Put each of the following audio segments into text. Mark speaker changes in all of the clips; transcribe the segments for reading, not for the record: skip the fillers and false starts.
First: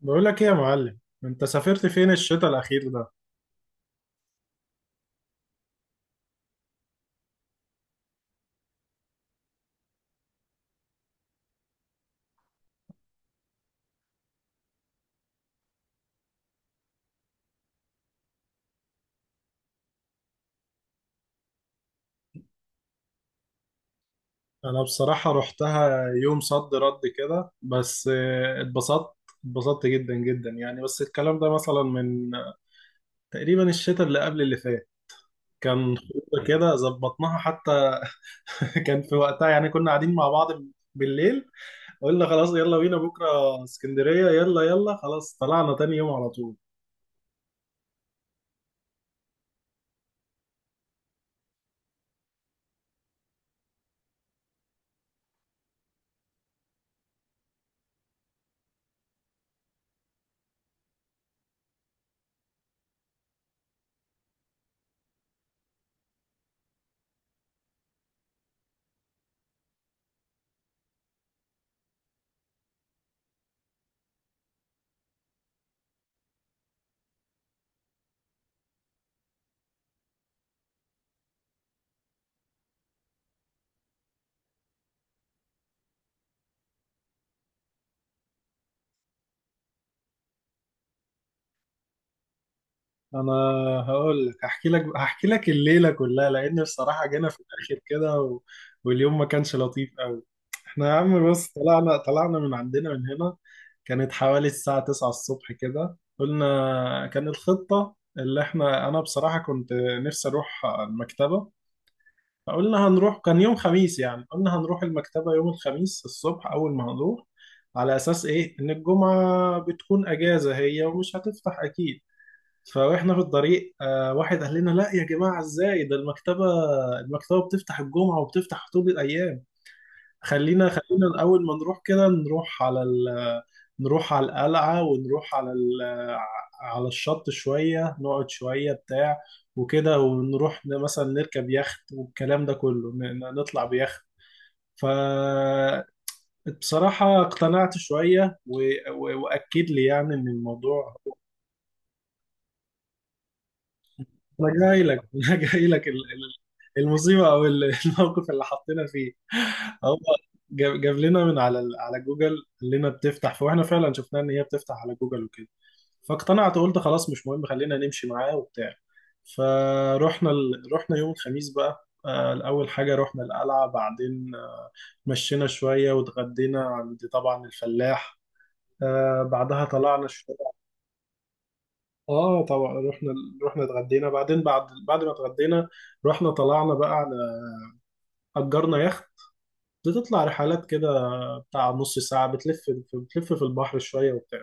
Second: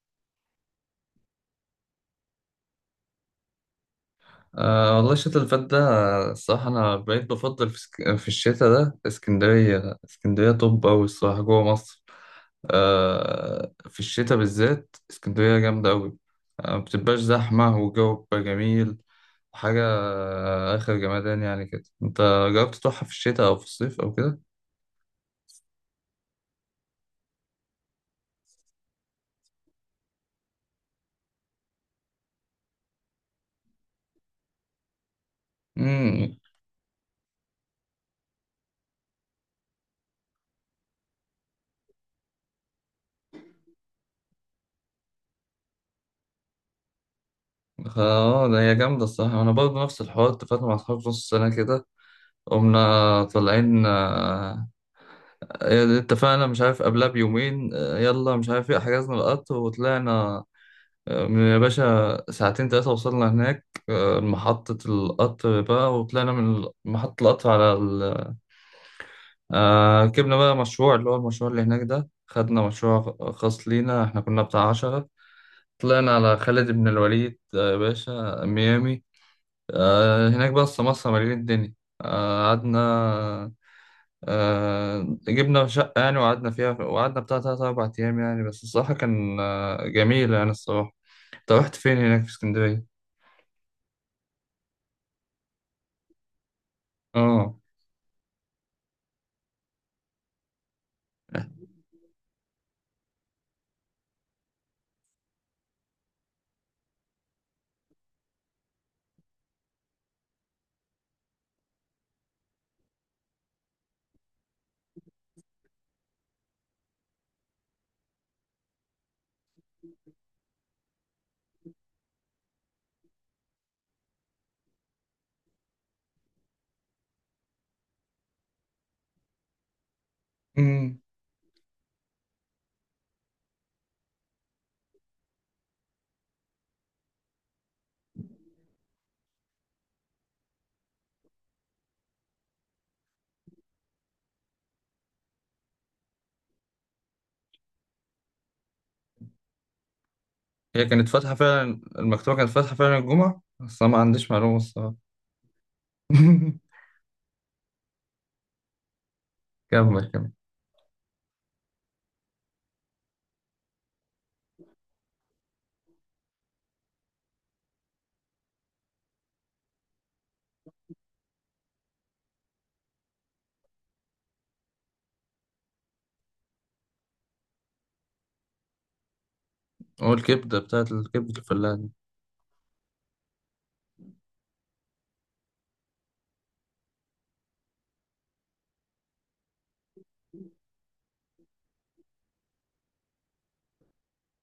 Speaker 1: بقول لك ايه يا معلم، انت سافرت فين الشتاء الاخير ده؟
Speaker 2: أه والله الشتاء اللي فات ده، الصراحة أنا بقيت بفضل في الشتاء ده اسكندرية اسكندرية. طب أوي الصراحة جوه مصر. أه، في الشتاء بالذات اسكندرية جامدة أوي. أه، مبتبقاش زحمة والجو بيبقى جميل. حاجة آخر جمدان يعني كده. أنت جربت تروحها في الشتاء أو في الصيف أو كده؟
Speaker 1: انا بصراحة رحتها يوم صد رد كده بس، اتبسطت جدا جدا يعني. بس الكلام ده مثلا من تقريبا الشتاء اللي قبل اللي فات، كان
Speaker 2: امم.
Speaker 1: خروجه كده ظبطناها حتى. كان في وقتها يعني كنا قاعدين مع بعض بالليل. قلنا خلاص، يلا بينا بكرة اسكندرية، يلا يلا، خلاص طلعنا تاني يوم على طول.
Speaker 2: اه، ده هي جامدة الصراحة. أنا برضه نفس الحوار، اتفقنا مع أصحابي في نص السنة كده، قمنا طالعين. آه، إيه، اتفقنا مش عارف قبلها بيومين، يلا مش عارف ايه، حجزنا القطر وطلعنا. من يا باشا ساعتين تلاتة وصلنا هناك. محطة القطر بقى، وطلعنا من محطة القطر على ال... آه، ركبنا بقى مشروع، اللي هو المشروع اللي هناك ده، خدنا مشروع خاص لينا، احنا كنا بتاع 10. طلعنا على خالد بن الوليد، يا باشا ميامي. هناك بقى السماسرة مليان الدنيا. قعدنا. آه، جبنا شقة يعني وقعدنا فيها، وقعدنا بتاع تلات أربع أيام يعني. بس الصراحة كان جميل يعني الصراحة. أنت رحت فين هناك في اسكندرية؟
Speaker 1: انا هقول لك هحكي لك الليله كلها، لان بصراحه جينا في
Speaker 2: آه.
Speaker 1: الاخر كده واليوم ما كانش لطيف قوي. احنا يا عم، بص، طلعنا من عندنا من هنا كانت حوالي الساعه 9 الصبح كده، قلنا كان الخطه، اللي احنا انا بصراحه كنت نفسي اروح المكتبه. فقلنا هنروح، كان يوم خميس يعني، قلنا هنروح المكتبه يوم الخميس الصبح اول ما هنروح، على اساس ايه ان الجمعه بتكون اجازه هي ومش هتفتح اكيد. فاحنا في الطريق واحد قال لنا لا يا جماعه ازاي ده، المكتبه بتفتح الجمعه وبتفتح طول الايام.
Speaker 2: امم.
Speaker 1: خلينا الاول ما نروح كده، نروح نروح على القلعه، ونروح على الشط شويه، نقعد شويه بتاع وكده، ونروح مثلا نركب يخت، والكلام ده كله، نطلع بيخت. فبصراحة اقتنعت شوية، وأكد لي يعني إن
Speaker 2: هي
Speaker 1: الموضوع.
Speaker 2: كانت فاتحة فعلا، المكتبة كانت فاتحة فعلا الجمعة، بس أنا ما عنديش
Speaker 1: انا
Speaker 2: معلومة
Speaker 1: جاي لك،
Speaker 2: الصراحة.
Speaker 1: انا جاي لك، المصيبه او الموقف اللي حطينا فيه. هو
Speaker 2: كمل كمل.
Speaker 1: جاب لنا من على جوجل، قال لنا بتفتح، فاحنا فعلا شفناها ان هي بتفتح على جوجل وكده. فاقتنعت وقلت خلاص مش مهم، خلينا نمشي معاه وبتاع. رحنا يوم الخميس بقى، اول حاجه رحنا القلعه، بعدين مشينا شويه واتغدينا عند طبعا الفلاح. بعدها طلعنا.
Speaker 2: والكبدة بتاعت الكبدة الفلاح دي.
Speaker 1: اه طبعا، رحنا، اتغدينا، بعد ما اتغدينا، رحنا طلعنا بقى، على اجرنا يخت بتطلع رحلات كده بتاع نص ساعة، بتلف، في البحر شوية وبتاع،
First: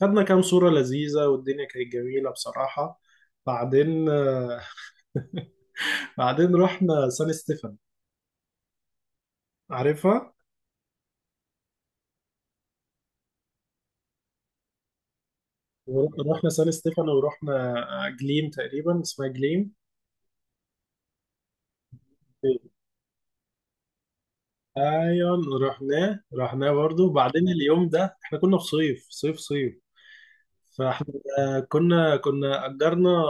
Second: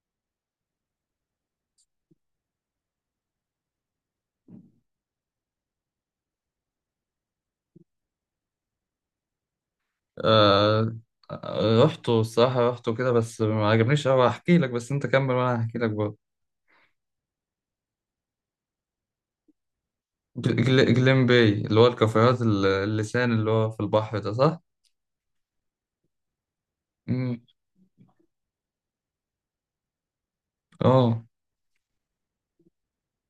Speaker 1: خدنا كام صورة لذيذة والدنيا كانت جميلة بصراحة. بعدين آه، بعدين رحنا سان ستيفن، عارفها.
Speaker 2: آه آه، رحته الصراحة، رحته كده بس ما عجبنيش أوي. هحكي لك، بس أنت كمل وأنا هحكي لك برضه.
Speaker 1: رحنا سان ستيفن ورحنا جليم، تقريبا اسمها جليم.
Speaker 2: جليم باي، اللي هو الكافيهات اللسان اللي هو في البحر ده، صح؟
Speaker 1: ايوه، رحناه برضه.
Speaker 2: امم.
Speaker 1: وبعدين اليوم ده احنا كنا في صيف صيف صيف. فاحنا
Speaker 2: اه.
Speaker 1: كنا اجرنا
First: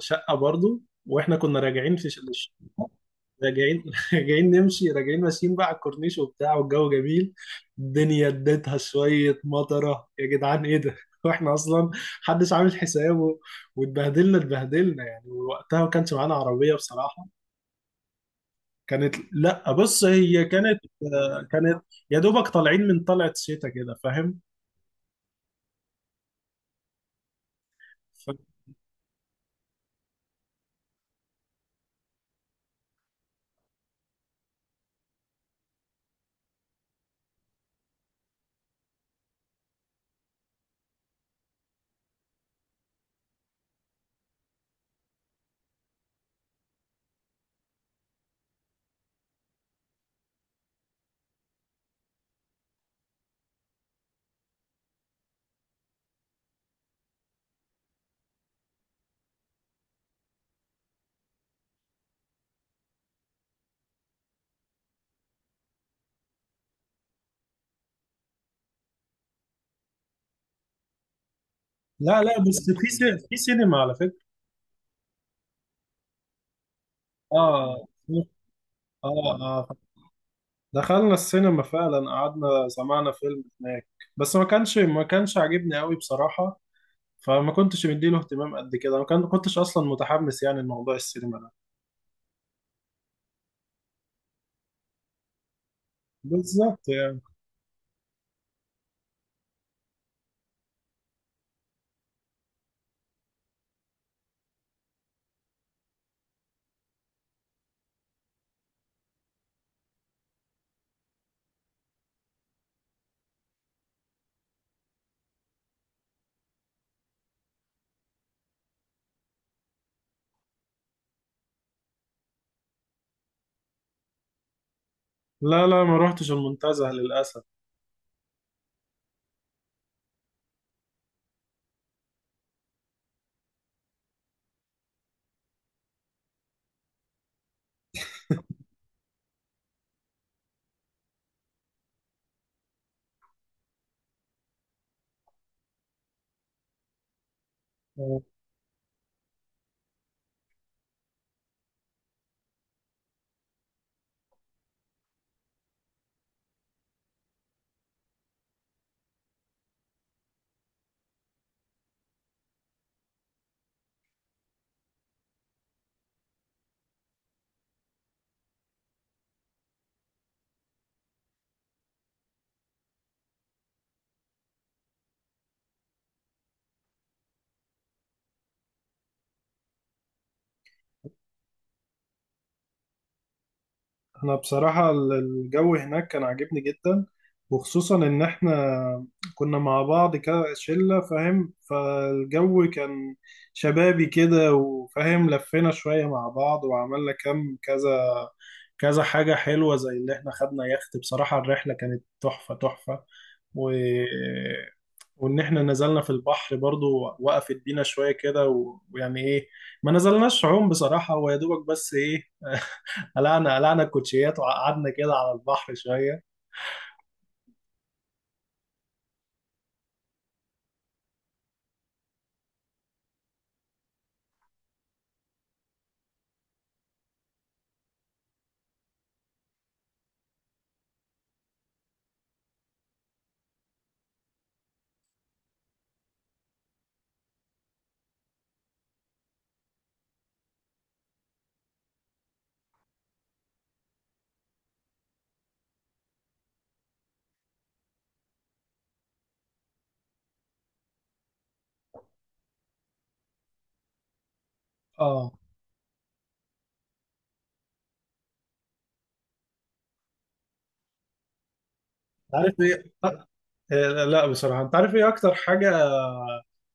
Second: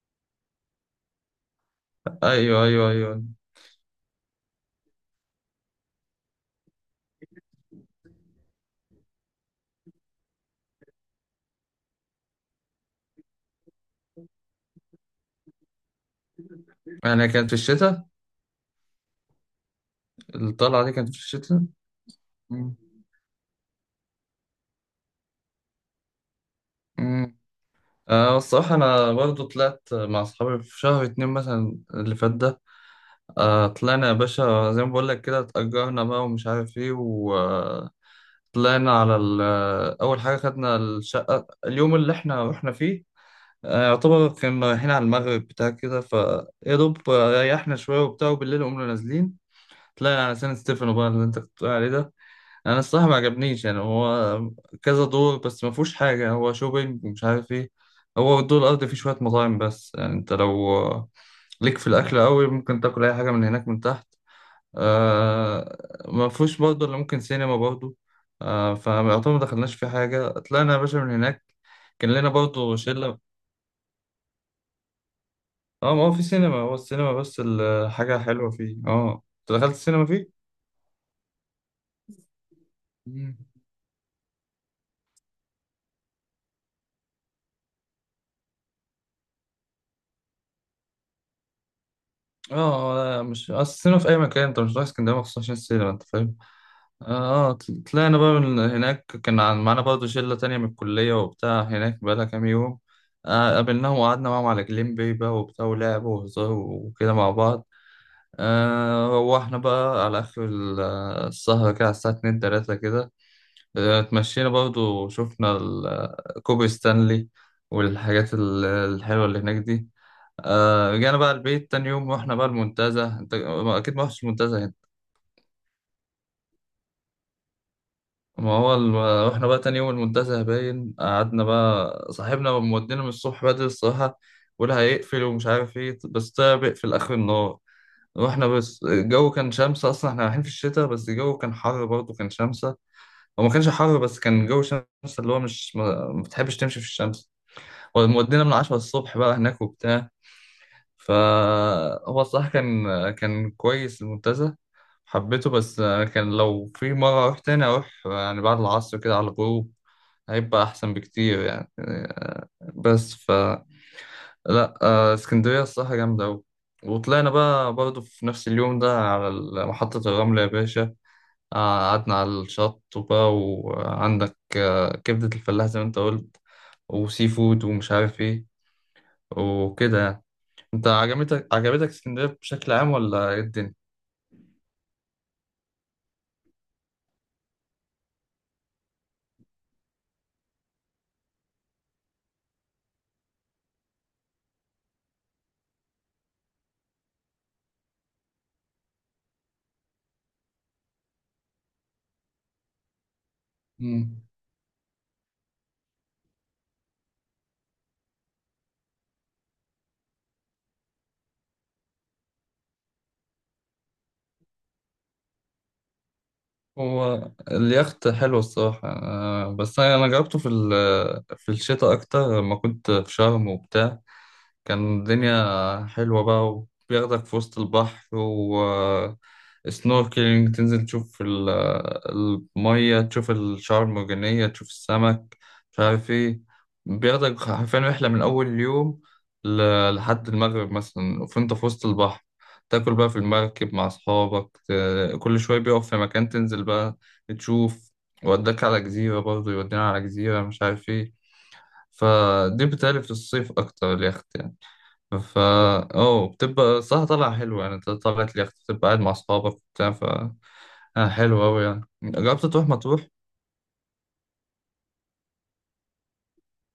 Speaker 1: شقه برضو. واحنا كنا راجعين
Speaker 2: ايوه ايوه ايوه.
Speaker 1: راجعين راجعين ماشيين بقى على الكورنيش وبتاع، والجو جميل. الدنيا اديتها شويه مطره، يا جدعان ايه ده! واحنا اصلا محدش عامل حسابه. اتبهدلنا يعني، ووقتها ما كانش معانا عربيه بصراحه.
Speaker 2: يعني كانت في الشتاء؟
Speaker 1: كانت، لا بص هي كانت،
Speaker 2: الطلعه دي كانت في الشتاء؟
Speaker 1: كانت يا دوبك
Speaker 2: مم.
Speaker 1: طالعين من طلعت شتاء كده فاهم.
Speaker 2: مم. آه،
Speaker 1: ف-
Speaker 2: الصراحه انا برضو طلعت مع اصحابي في شهر 2 مثلا اللي فات ده. آه، طلعنا يا باشا زي ما بقول لك كده، اتأجرنا بقى ومش عارف ايه وطلعنا على اول حاجه خدنا الشقه اليوم اللي احنا رحنا فيه. آه، يعتبر كنا رايحين على المغرب بتاع كده، فيا دوب ريحنا شويه وبتاع، وبالليل قمنا نازلين، طلعنا على سان ستيفانو بقى اللي انت كنت بتقول عليه ده. انا الصراحه ما عجبنيش يعني. هو كذا دور بس ما فيهوش حاجه، هو شوبينج ومش عارف ايه. هو الدور الارضي فيه شويه مطاعم، بس يعني انت لو ليك في الاكل قوي، ممكن تاكل اي حاجه من هناك من تحت. آه. ما فيهوش برضه الا ممكن سينما برضه. آه، فيعتبر ما دخلناش في حاجه، طلعنا يا باشا من هناك. كان
Speaker 1: لا
Speaker 2: لنا
Speaker 1: لا، بس
Speaker 2: برضه
Speaker 1: في
Speaker 2: شله.
Speaker 1: سينما على فكره.
Speaker 2: اه، ما هو في سينما، هو السينما بس
Speaker 1: اه
Speaker 2: الحاجه حلوه فيه. اه،
Speaker 1: اه
Speaker 2: انت
Speaker 1: اه،
Speaker 2: دخلت السينما فيه؟
Speaker 1: دخلنا السينما فعلا، قعدنا سمعنا
Speaker 2: مم.
Speaker 1: فيلم هناك، بس ما كانش عاجبني قوي بصراحة، فما كنتش مديله اهتمام قد كده، ما كنتش اصلا متحمس يعني لموضوع السينما ده،
Speaker 2: اه، لا مش اصل السينما في اي مكان، انت مش رايح اسكندريه مخصوص عشان السينما، انت فاهم.
Speaker 1: بالظبط يعني.
Speaker 2: اه، طلعنا بقى من هناك. كان معانا برضه شلة تانية من الكلية وبتاع، هناك بقالها كام يوم. آه، قابلناهم وقعدنا معاهم على جليم باي بقى وبتاع، ولعب وهزار وكده مع بعض. آه، روحنا بقى على آخر السهرة كده، على الساعة اتنين تلاتة كده. آه، اتمشينا برضه، شفنا كوبري ستانلي، والحاجات الحلوة اللي هناك دي. آه، رجعنا بقى البيت. تاني يوم رحنا بقى المنتزه. انت اكيد ما رحتش المنتزه.
Speaker 1: لا لا، ما روحتش المنتزه للأسف.
Speaker 2: ما هو ال... واحنا بقى تاني يوم المنتزه باين، قعدنا بقى، صاحبنا مودينا من الصبح بدري الصراحة، ولا هيقفل ومش عارف ايه، بس طلع بيقفل آخر النهار. واحنا بس الجو كان شمسة، أصلا احنا رايحين في الشتاء، بس الجو كان حر برضه، كان شمسة. هو ما كانش حر بس كان جو شمسة، اللي هو مش ما بتحبش تمشي في الشمس. ومودينا من 10 الصبح بقى هناك وبتاع. فهو الصراحة كان كويس المنتزه. حبيته. بس كان لو في مرة أروح تاني، أروح يعني بعد العصر كده على الغروب، هيبقى أحسن بكتير يعني. بس. لا، اسكندرية الصراحة جامدة أوي. وطلعنا بقى برضه في نفس اليوم ده على محطة الرمل يا باشا. قعدنا على الشط وبقى وعندك كبدة الفلاح زي ما أنت قلت، وسي فود ومش عارف إيه وكده يعني. انت عجبتك اسكندريه بشكل عام ولا ايه الدنيا؟
Speaker 1: انا بصراحة الجو هناك كان عاجبني جدا، وخصوصا ان احنا كنا مع بعض كشلة فاهم، فالجو كان شبابي كده وفاهم، لفينا شوية مع بعض وعملنا كم كذا كذا حاجة حلوة، زي اللي احنا خدنا يخت بصراحة الرحلة كانت تحفة تحفة. و...
Speaker 2: مم.
Speaker 1: وان احنا نزلنا في البحر برضو، وقفت بينا شوية كده، ويعني ايه، ما نزلناش عوم بصراحة، هو يا دوبك بس ايه، قلعنا الكوتشيات وقعدنا كده على البحر شويه.
Speaker 2: هو اليخت حلو الصراحه، بس أنا جربته في في الشتاء اكتر لما كنت في شرم وبتاع، كان الدنيا حلوة بقى، وبياخدك في وسط البحر، و سنوركلينج تنزل تشوف المية، تشوف الشعاب المرجانية، تشوف السمك، مش عارف ايه. بياخدك حرفيا رحلة من أول يوم لحد المغرب مثلا، فانت في وسط البحر، تاكل بقى في المركب مع أصحابك، كل شوية بيقف في مكان تنزل بقى تشوف، وداك على جزيرة برضه، يودينا على جزيرة مش عارف ايه. فدي بتالي في الصيف أكتر اليخت يعني.
Speaker 1: اه،
Speaker 2: فا اه، بتبقى صح طالعة حلوة يعني، انت طلعت لي بتبقى قاعد مع أصحابك بتاع. ف حلو أوي يعني. جربت
Speaker 1: عارف
Speaker 2: تروح
Speaker 1: ايه
Speaker 2: مطروح؟
Speaker 1: لا بصراحه، انت عارف ايه اكتر حاجه،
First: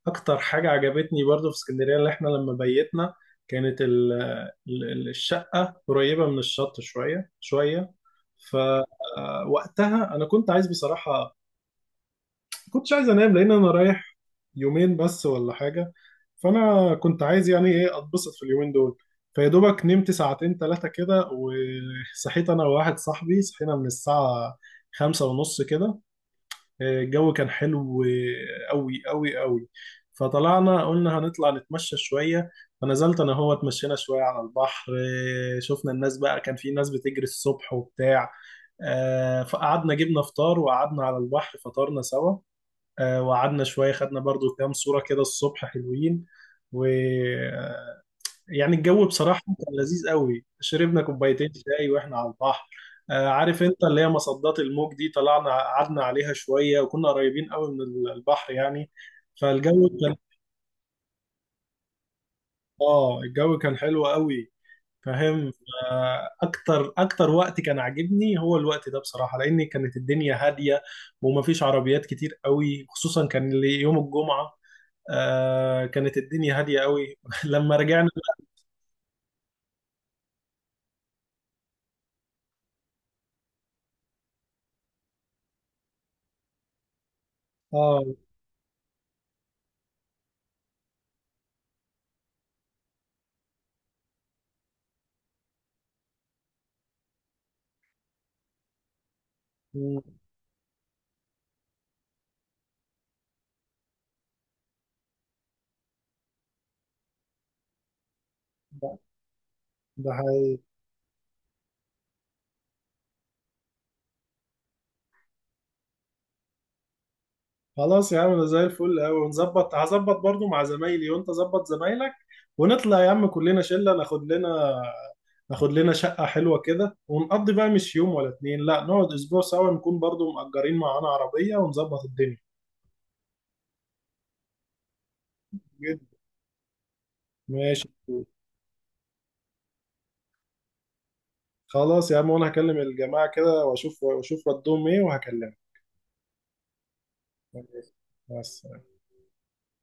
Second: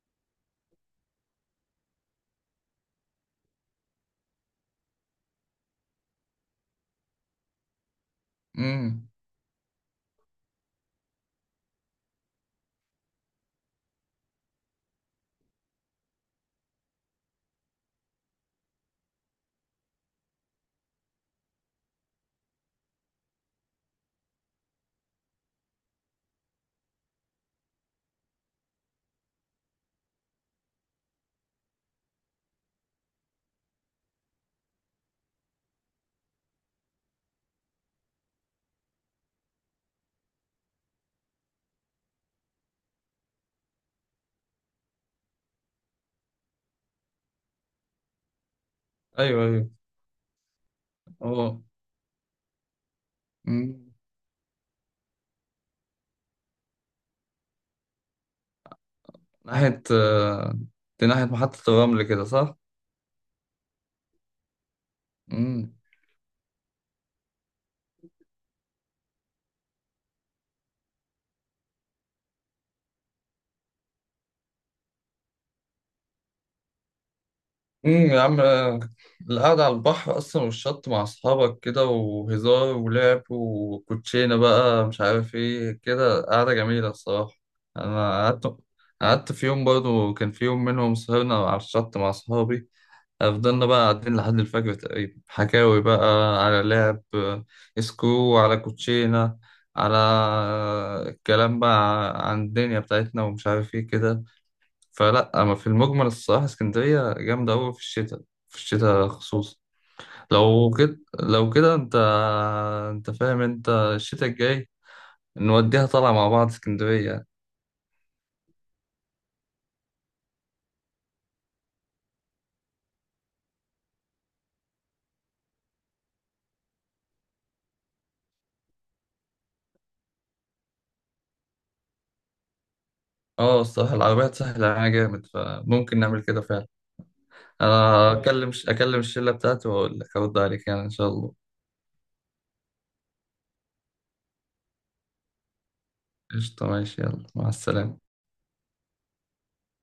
Speaker 1: عجبتني برضو في اسكندريه، اللي احنا لما بيتنا كانت، ال ال الشقه قريبه من الشط شويه شويه.
Speaker 2: امم.
Speaker 1: فوقتها انا كنت عايز بصراحه، كنتش عايز انام لان انا رايح يومين بس ولا حاجه، فانا كنت عايز يعني ايه اتبسط في اليومين دول. فيا دوبك نمت ساعتين ثلاثه كده، وصحيت انا وواحد صاحبي، صحينا من الساعه 5:30 كده. الجو كان حلو قوي قوي قوي. فطلعنا قلنا هنطلع نتمشى شويه، فنزلت انا هو، اتمشينا شويه على البحر. شفنا الناس بقى كان في ناس بتجري الصبح وبتاع. فقعدنا جبنا فطار وقعدنا على البحر فطرنا سوا. وقعدنا شوية، خدنا برضو كام صورة كده الصبح حلوين، ويعني الجو بصراحة
Speaker 2: أيوه أيوه.
Speaker 1: كان لذيذ قوي، شربنا كوبايتين
Speaker 2: اه.
Speaker 1: شاي واحنا على البحر. عارف انت
Speaker 2: أمم.
Speaker 1: اللي هي مصدات الموج دي، طلعنا قعدنا عليها شوية وكنا قريبين قوي من البحر يعني،
Speaker 2: ناحية
Speaker 1: فالجو كان،
Speaker 2: آه، دي ناحية محطة الرمل كده، صح؟
Speaker 1: اه الجو كان حلو قوي فاهم. اكتر وقت كان عاجبني هو الوقت ده بصراحة، لان كانت الدنيا هادية ومفيش عربيات كتير قوي، خصوصا كان يوم الجمعة، كانت الدنيا هادية قوي. لما رجعنا،
Speaker 2: يا عم. القعدة على البحر أصلا والشط مع أصحابك كده، وهزار ولعب وكوتشينة بقى مش عارف إيه، كده قعدة جميلة الصراحة.
Speaker 1: اه،
Speaker 2: أنا قعدت في يوم برضه، كان في يوم منهم سهرنا على الشط مع أصحابي، فضلنا بقى قاعدين لحد الفجر تقريبا، حكاوي بقى، على لعب، سكرو على كوتشينة، على
Speaker 1: مم،
Speaker 2: الكلام بقى عن الدنيا بتاعتنا ومش عارف إيه كده. فلا اما في المجمل الصراحه اسكندريه جامده قوي في الشتاء، في
Speaker 1: ده
Speaker 2: الشتاء خصوصا.
Speaker 1: ده حقيقي.
Speaker 2: لو كده، لو كده انت فاهم، انت الشتاء الجاي نوديها طالعه مع بعض اسكندريه.
Speaker 1: خلاص يا عم، ده زي الفل قوي، ونظبط، هظبط برضو مع زمايلي، وانت ظبط زمايلك، ونطلع يا عم كلنا شلة. ناخد لنا شقة حلوة كده، ونقضي بقى مش يوم ولا اتنين، لا نقعد اسبوع سوا، نكون برضو مأجرين معانا عربية ونظبط الدنيا.
Speaker 2: اه، الصراحه العربيات سهله علينا جامد، فممكن
Speaker 1: جدا.
Speaker 2: نعمل كده فعلا.
Speaker 1: ماشي.
Speaker 2: انا خلاص اكلم الشله بتاعتي واقول لك، ارد عليك يعني ان شاء الله.
Speaker 1: خلاص يا عم، وانا هكلم الجماعة كده واشوف ردهم ايه، وهكلمك.
Speaker 2: قشطه ماشي، يلا مع
Speaker 1: ماشي.
Speaker 2: السلامه.
Speaker 1: بس.